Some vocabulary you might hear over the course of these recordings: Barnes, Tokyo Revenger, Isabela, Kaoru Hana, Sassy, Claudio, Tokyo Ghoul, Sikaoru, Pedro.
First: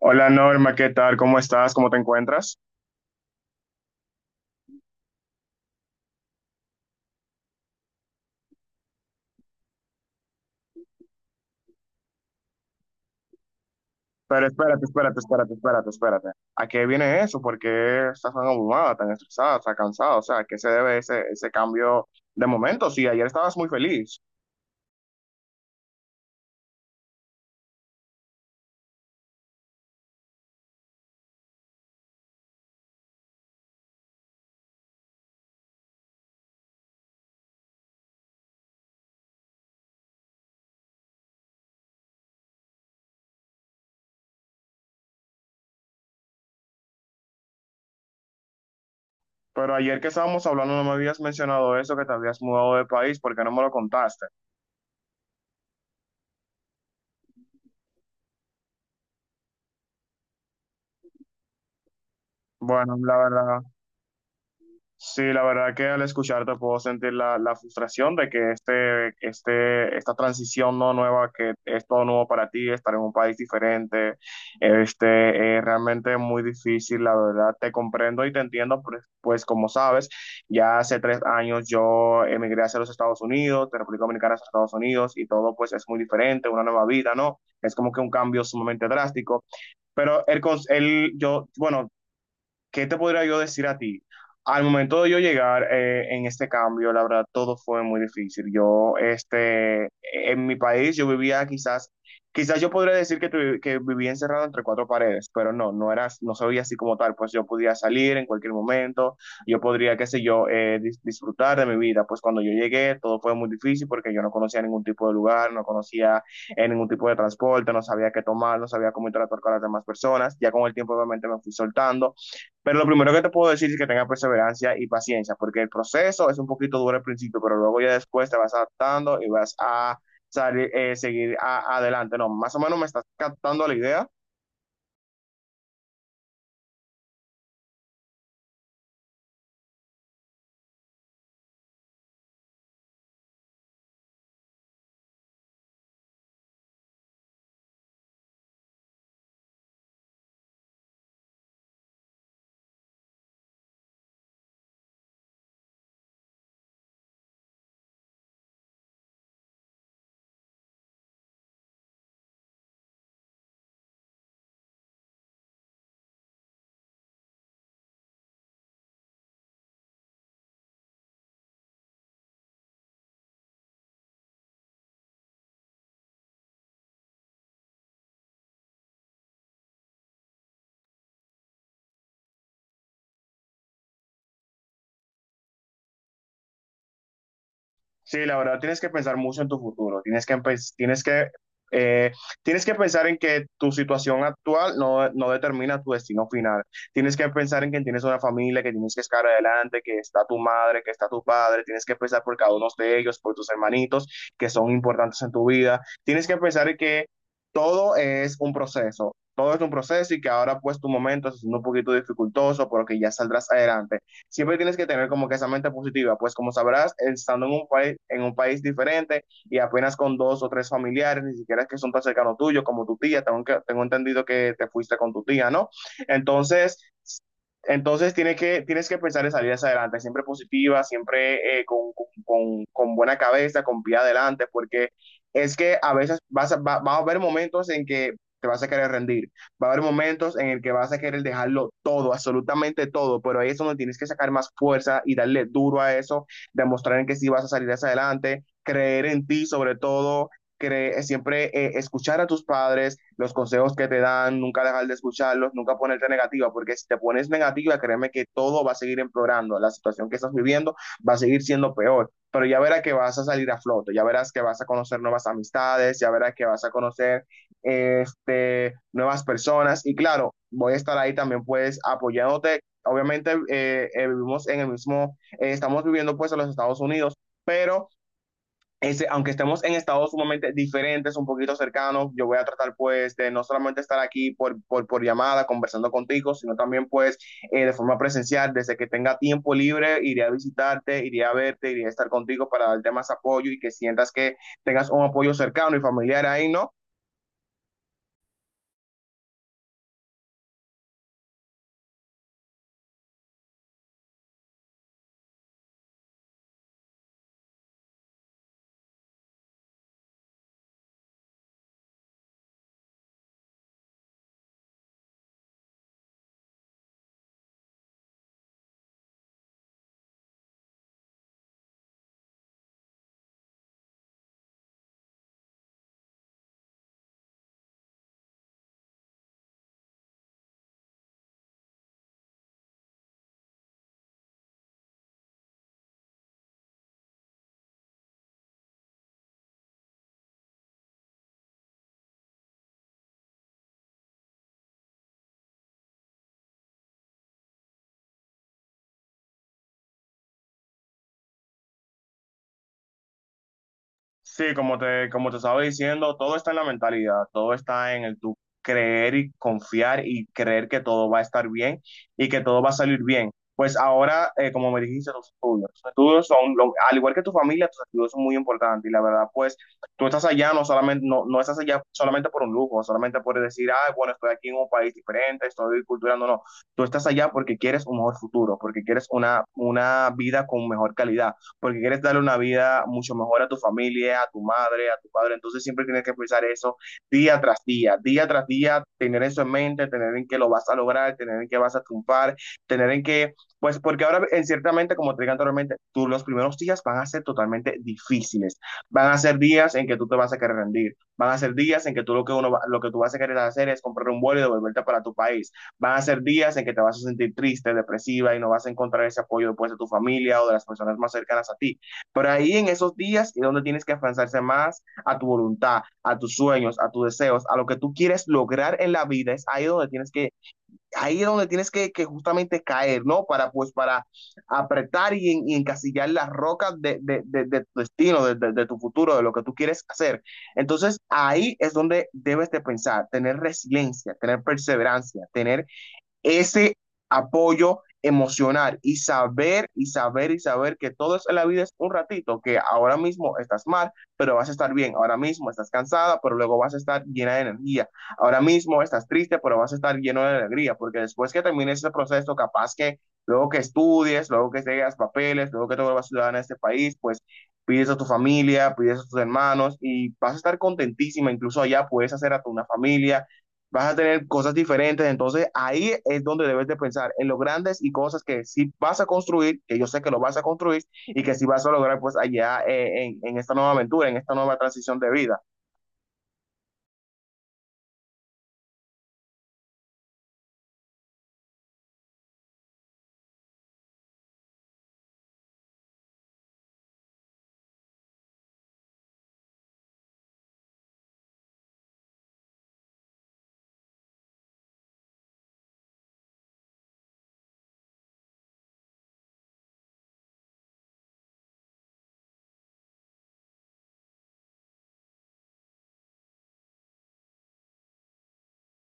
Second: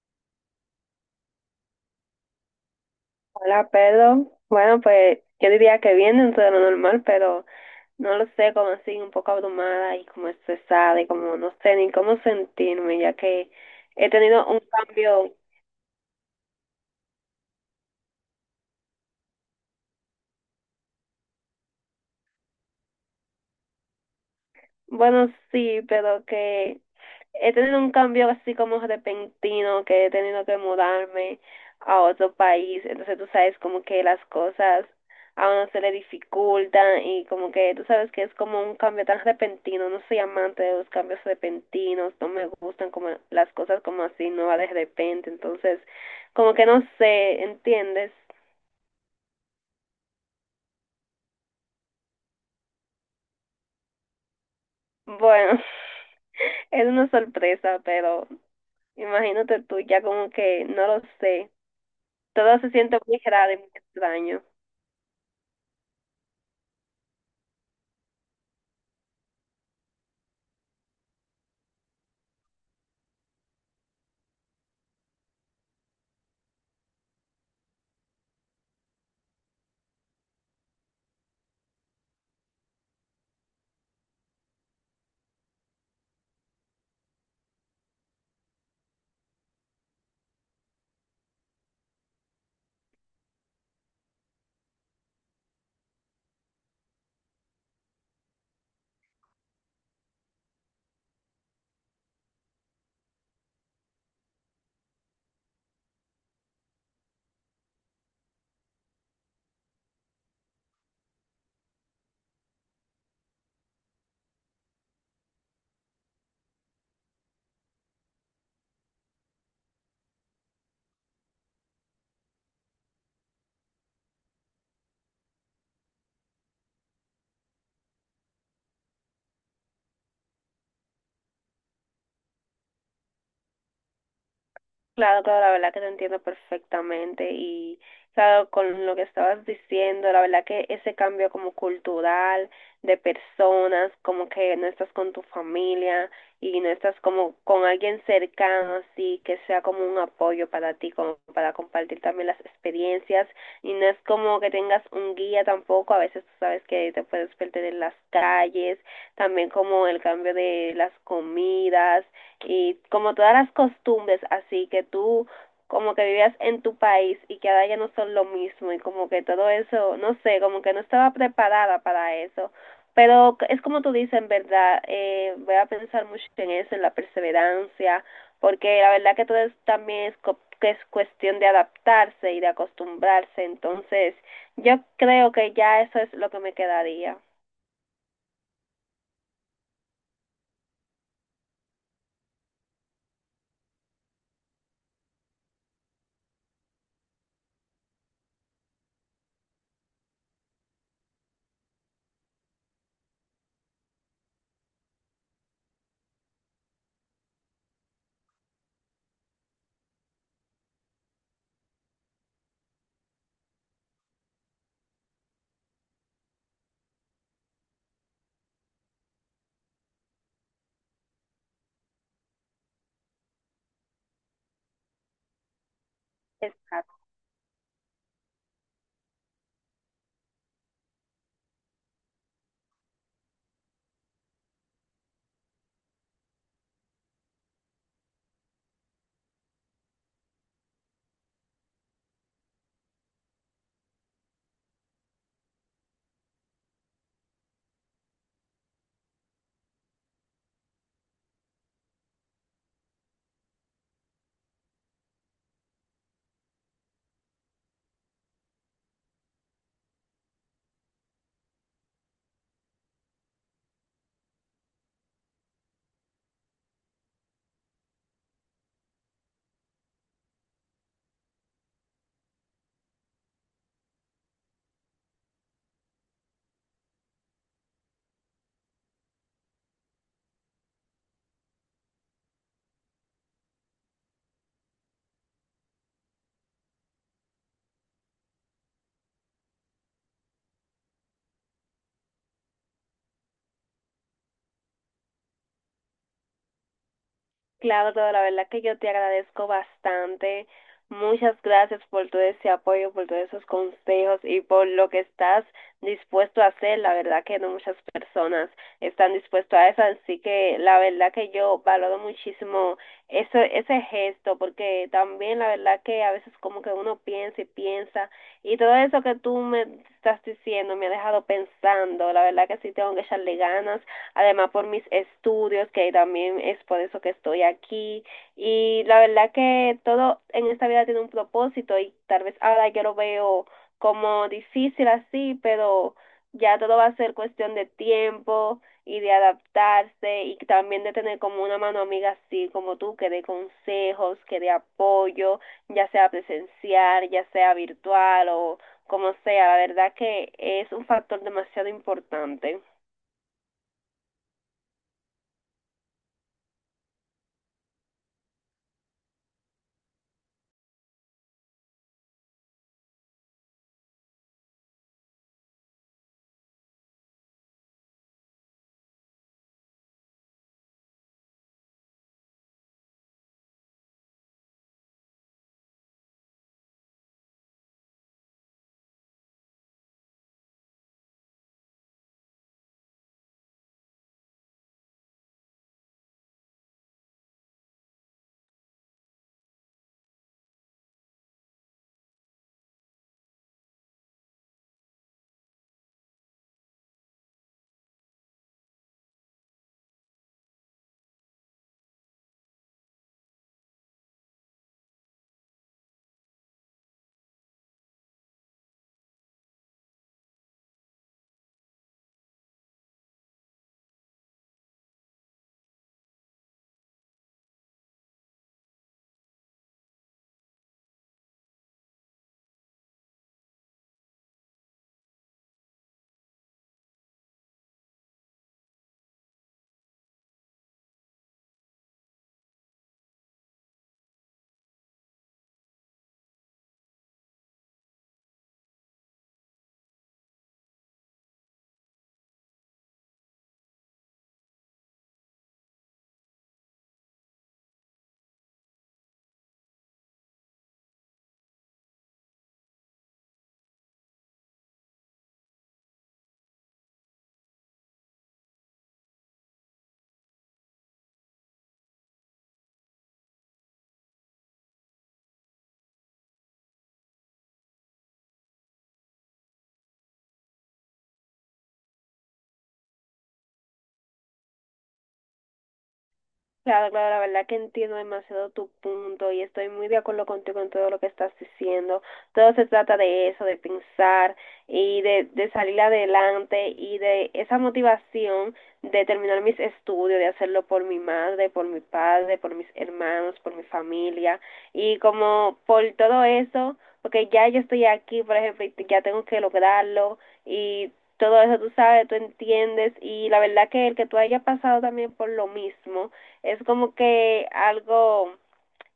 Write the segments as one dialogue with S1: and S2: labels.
S1: Hola Norma, ¿qué tal? ¿Cómo estás? ¿Cómo te encuentras?
S2: Hola, Pedro. Bueno, pues yo diría que bien dentro de lo normal, pero no lo sé, como así, un poco abrumada y como estresada y como no sé ni cómo sentirme, ya que he
S1: Pero
S2: tenido un
S1: espérate, espérate,
S2: cambio,
S1: espérate, espérate, espérate. ¿A qué viene eso? ¿Por qué estás tan abrumada, tan estresada, tan cansada? O sea, ¿a qué se debe ese cambio de momento? Sí, ayer estabas muy feliz,
S2: bueno, sí, pero que he tenido un cambio así como repentino, que he tenido que mudarme a otro país. Entonces tú sabes como que las cosas a uno se le dificultan y como que tú sabes que es como un cambio tan repentino. No soy amante de los cambios repentinos, no me gustan como las cosas como así nuevas de repente. Entonces como que no sé, ¿entiendes?
S1: pero ayer que estábamos hablando no me habías mencionado eso, que te habías mudado de país, ¿por qué no me lo contaste?
S2: Bueno, es una sorpresa, pero imagínate tú ya como que no lo sé. Todo se
S1: Bueno,
S2: siente
S1: la
S2: muy raro y
S1: verdad.
S2: muy extraño.
S1: Sí, la verdad que al escucharte puedo sentir la frustración de que esta transición no nueva, que es todo nuevo para ti, estar en un país diferente, es realmente muy difícil, la verdad. Te comprendo y te entiendo, pues, pues como sabes, ya hace 3 años yo emigré hacia los Estados Unidos, de República Dominicana a Estados Unidos, y todo pues es muy diferente, una nueva vida, ¿no? Es como que un cambio sumamente drástico. Pero el, el, yo, bueno, ¿qué te podría yo decir a ti? Al momento de yo llegar en este cambio, la verdad, todo fue muy difícil. Yo, en mi país, yo vivía quizás yo podría decir que, que vivía encerrado entre cuatro paredes, pero no, no era, no se veía así como tal. Pues yo podía salir en cualquier momento, yo podría, qué sé yo, disfrutar de mi vida. Pues cuando yo llegué, todo fue muy difícil porque yo no conocía ningún tipo de lugar, no conocía en ningún tipo de transporte, no sabía qué tomar, no sabía cómo interactuar con las demás personas. Ya con el tiempo, obviamente, me fui soltando, pero lo primero que te puedo decir es que tenga perseverancia y paciencia, porque el proceso es un poquito duro al principio, pero luego ya después te vas adaptando y vas a salir, seguir adelante. No, más o menos me estás captando la idea.
S2: Claro, claro, la verdad que te entiendo perfectamente y claro, con lo que estabas diciendo, la verdad que ese cambio como cultural de personas, como que no estás con tu familia y no estás como con alguien cercano así que sea como un apoyo para ti, como para compartir también las experiencias y no es como que tengas un guía tampoco, a veces tú sabes que te puedes perder en las calles, también como el cambio de las comidas y como todas las costumbres así que tú como que vivías en tu país y que ahora ya no son lo mismo y como que todo eso, no sé, como que no estaba preparada para eso. Pero es como tú dices, en verdad, voy a pensar mucho en eso, en la perseverancia, porque la verdad que todo es, también es, que es cuestión de adaptarse y de acostumbrarse. Entonces, yo creo que ya eso es lo que me quedaría.
S1: Sí, la verdad, tienes que pensar mucho en tu futuro, tienes que, tienes que, eh, tienes que pensar en que tu situación actual no, no determina tu destino final. Tienes que pensar en que tienes una familia, que tienes que estar adelante, que está tu madre, que está tu padre, tienes que pensar por cada uno de ellos, por tus hermanitos, que son importantes en tu vida. Tienes que pensar en que todo es un proceso, todo es un proceso y que ahora pues tu momento es un poquito dificultoso, pero que ya saldrás adelante, siempre tienes que tener como que esa mente positiva, pues como sabrás, estando en un país diferente y apenas con dos o tres familiares, ni siquiera es que son tan cercanos tuyos como tu tía, tengo, que, tengo entendido que te fuiste con tu tía, ¿no? Entonces,
S2: Exacto.
S1: entonces, tienes que pensar en salir hacia adelante, siempre positiva, siempre con, con buena cabeza, con pie adelante, porque es que a veces vas a, va a haber momentos en que te vas a querer rendir, va a haber momentos en el que vas a querer dejarlo todo, absolutamente todo, pero ahí es donde tienes que sacar más fuerza y darle duro a eso, demostrar en que sí vas a salir hacia adelante, creer en ti sobre todo cre siempre escuchar a tus padres, los consejos que te dan, nunca dejar de escucharlos, nunca ponerte negativa, porque si te pones negativa, créeme que todo va a seguir empeorando, la situación que estás viviendo va a seguir siendo peor, pero ya verás que vas a salir a flote, ya verás que vas a conocer nuevas amistades, ya verás que vas a conocer nuevas personas y claro, voy a estar ahí también pues apoyándote. Obviamente vivimos en el mismo, estamos viviendo pues en los Estados Unidos, pero aunque estemos en estados sumamente diferentes, un poquito cercanos, yo voy a tratar pues de no solamente estar aquí por llamada conversando contigo, sino también pues de forma presencial, desde que tenga tiempo libre, iré a visitarte, iré a verte, iré a estar contigo para darte más apoyo y que sientas que tengas un apoyo cercano y familiar ahí, ¿no?
S2: Claudio, la verdad que yo te agradezco bastante. Muchas gracias por todo ese apoyo, por todos esos consejos y por lo que estás dispuesto a hacer. La verdad que no muchas personas están dispuestas a eso, así que la verdad que yo valoro muchísimo eso, ese gesto, porque también la verdad que a veces como que uno piensa y piensa y todo eso que tú me estás diciendo me ha dejado pensando. La verdad que sí tengo que echarle ganas además por mis estudios, que también es por eso que estoy aquí. Y la verdad que todo en esta vida tiene un propósito y tal vez ahora yo lo veo como difícil así, pero ya todo va a ser cuestión de tiempo y de adaptarse y también de tener como una mano amiga así como tú, que dé consejos, que dé apoyo, ya sea presencial, ya sea virtual o como sea. La verdad que es un factor demasiado importante.
S1: Sí, como te estaba diciendo, todo está en la mentalidad, todo está en el tú creer y confiar y creer que todo va a estar bien y que todo va a salir bien. Pues ahora, como me dijiste, los estudios son, al igual que tu familia, tus estudios son muy importantes y la verdad, pues tú estás allá, no solamente, no, no estás allá solamente por un lujo, solamente por decir, ah, bueno, estoy aquí en un país diferente, estoy culturando, no, no, tú estás allá porque quieres un mejor futuro, porque quieres una vida con mejor calidad porque quieres darle una vida mucho mejor a tu familia, a tu madre, a tu padre. Entonces siempre tienes que pensar eso día tras día, tener eso en mente, tener en que lo vas a lograr, tener en que vas a triunfar, tener en que, pues porque ahora en ciertamente, como te dije anteriormente, tú los primeros días van a ser totalmente difíciles, van a ser días en que tú te vas a querer rendir, van a ser días en que tú lo que uno lo que tú vas a querer hacer es comprar un vuelo y devolverte para tu país. Van a ser días en que te vas a sentir triste, depresiva y no vas a encontrar ese apoyo después de tu familia o de las personas más cercanas a ti. Pero ahí en esos días es donde tienes que afianzarse más a tu voluntad, a tus sueños, a tus deseos, a lo que tú quieres lograr en la vida. Es ahí donde tienes que, ahí es donde tienes que justamente caer, ¿no? Para pues para apretar y encasillar las rocas de tu destino, de tu futuro, de lo que tú quieres hacer. Entonces ahí es donde debes de pensar, tener resiliencia, tener perseverancia, tener ese apoyo emocional y saber y saber y saber que todo es en la vida es un ratito, que ahora mismo estás mal, pero vas a estar bien, ahora mismo estás cansada, pero luego vas a estar llena de energía, ahora mismo estás triste, pero vas a estar lleno de alegría, porque después que termines ese proceso, capaz que luego que estudies, luego que llegues papeles, luego que te vuelvas ciudadana de este país, pues pides a tu familia, pides a tus hermanos y vas a estar contentísima, incluso allá puedes hacer a tu una familia, vas a tener cosas diferentes, entonces ahí es donde debes de pensar en los grandes y cosas que sí vas a construir, que yo sé que lo vas a construir y que sí vas a lograr pues allá en esta nueva aventura, en esta nueva transición de vida.
S2: Claro, claro, la verdad que entiendo demasiado tu punto y estoy muy de acuerdo contigo en todo lo que estás diciendo. Todo se trata de eso, de pensar y de salir adelante y de esa motivación de terminar mis estudios, de hacerlo por mi madre, por mi padre, por mis hermanos, por mi familia y como por todo eso, porque ya yo estoy aquí, por ejemplo, y ya tengo que lograrlo y todo eso tú sabes, tú entiendes y la verdad que el que tú hayas pasado también por lo mismo es como que algo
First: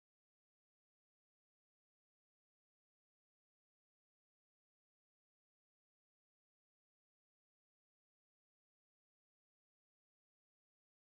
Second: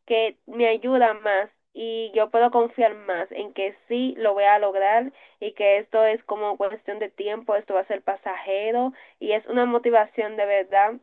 S2: que me ayuda más y yo puedo confiar más en que sí lo voy a lograr y que esto es como cuestión de tiempo, esto va a ser pasajero y es una motivación de verdad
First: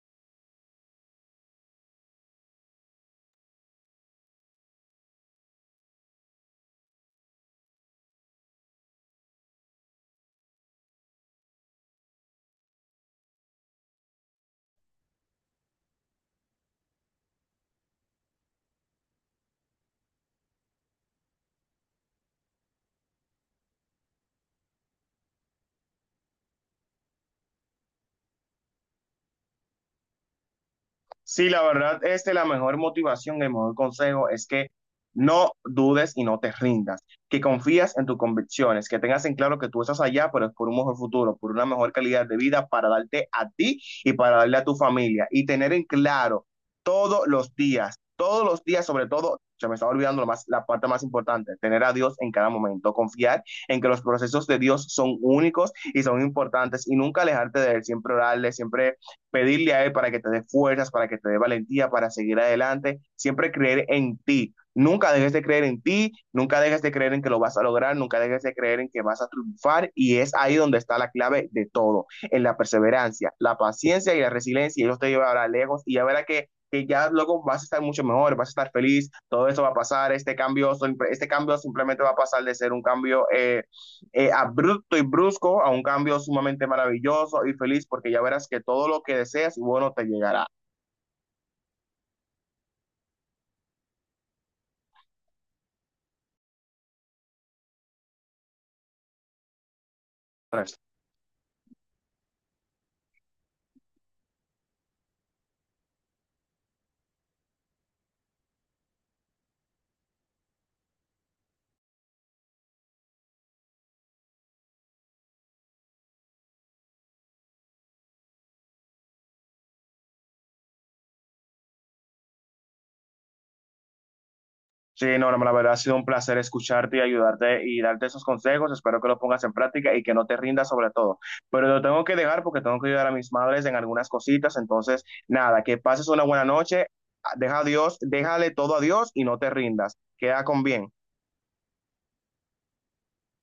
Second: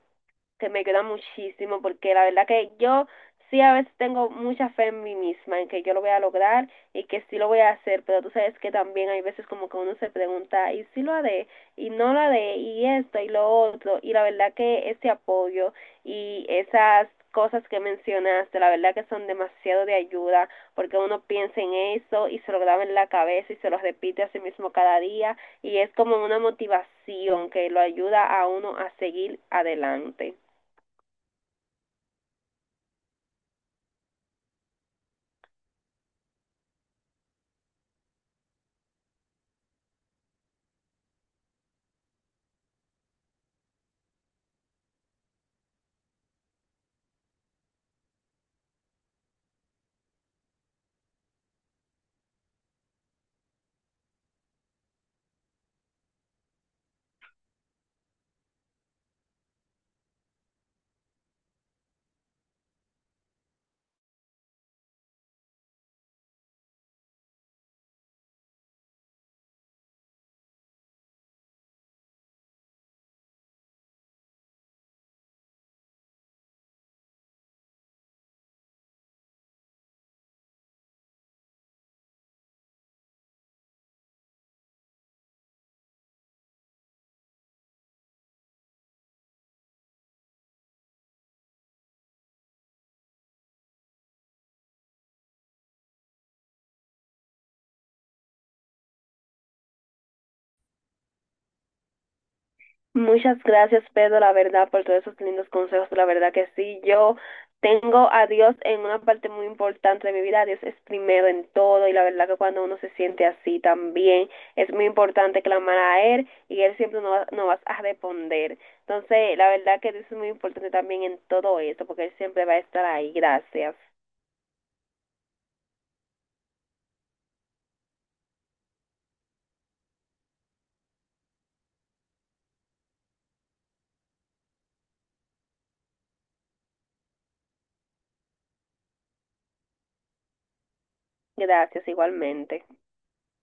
S2: que me queda muchísimo, porque la verdad que yo sí a veces tengo mucha fe en mí misma, en que yo lo voy a lograr y que sí lo voy a hacer, pero tú sabes que también hay veces como que uno se pregunta, ¿y si lo haré? ¿Y no lo haré? ¿Y esto? ¿Y lo otro? Y la verdad que ese apoyo y esas cosas que mencionaste, la verdad que son demasiado de ayuda, porque uno piensa en eso y se lo graba en la cabeza y se lo repite a sí mismo cada día, y es como una motivación que lo ayuda a uno a seguir adelante.
S1: Sí, la verdad, la mejor motivación, el mejor consejo es que no dudes y no te rindas, que confías en tus convicciones, que tengas en claro que tú estás allá, pero es por un mejor futuro, por una mejor calidad de vida para darte a ti y para darle a tu familia y tener en claro todos los días, sobre todo, se me estaba olvidando lo más, la parte más importante, tener a Dios en cada momento, confiar en que los procesos de Dios son únicos y son importantes y nunca alejarte de Él, siempre orarle, siempre pedirle a Él para que te dé fuerzas, para que te dé valentía, para seguir adelante, siempre creer en ti. Nunca dejes de creer en ti, nunca dejes de creer en que lo vas a lograr, nunca dejes de creer en que vas a triunfar y es ahí donde está la clave de todo, en la perseverancia, la paciencia y la resiliencia y eso te llevará lejos y ya verá que ya luego vas a estar mucho mejor, vas a estar feliz, todo eso va a pasar, este cambio simplemente va a pasar de ser un cambio... abrupto y brusco a un cambio sumamente maravilloso y feliz, porque ya verás que todo lo que deseas, bueno, te llegará.
S2: Muchas gracias, Pedro, la verdad, por todos esos lindos consejos. La verdad que sí, yo tengo a Dios en una parte muy importante de mi vida. Dios es primero en todo y la verdad que cuando uno se siente así también es muy importante clamar a Él y Él siempre nos va a responder. Entonces, la verdad que Dios es muy importante también en todo esto porque Él siempre va a estar ahí. Gracias.
S1: Sí, no, no, la verdad ha sido un placer escucharte y ayudarte y darte esos consejos. Espero que los pongas en práctica y que no te rindas sobre todo. Pero lo tengo que dejar porque tengo que ayudar a mis madres en algunas cositas. Entonces, nada, que pases una buena noche. Deja a Dios, déjale todo a Dios y no te rindas. Queda con bien.
S2: Gracias igualmente.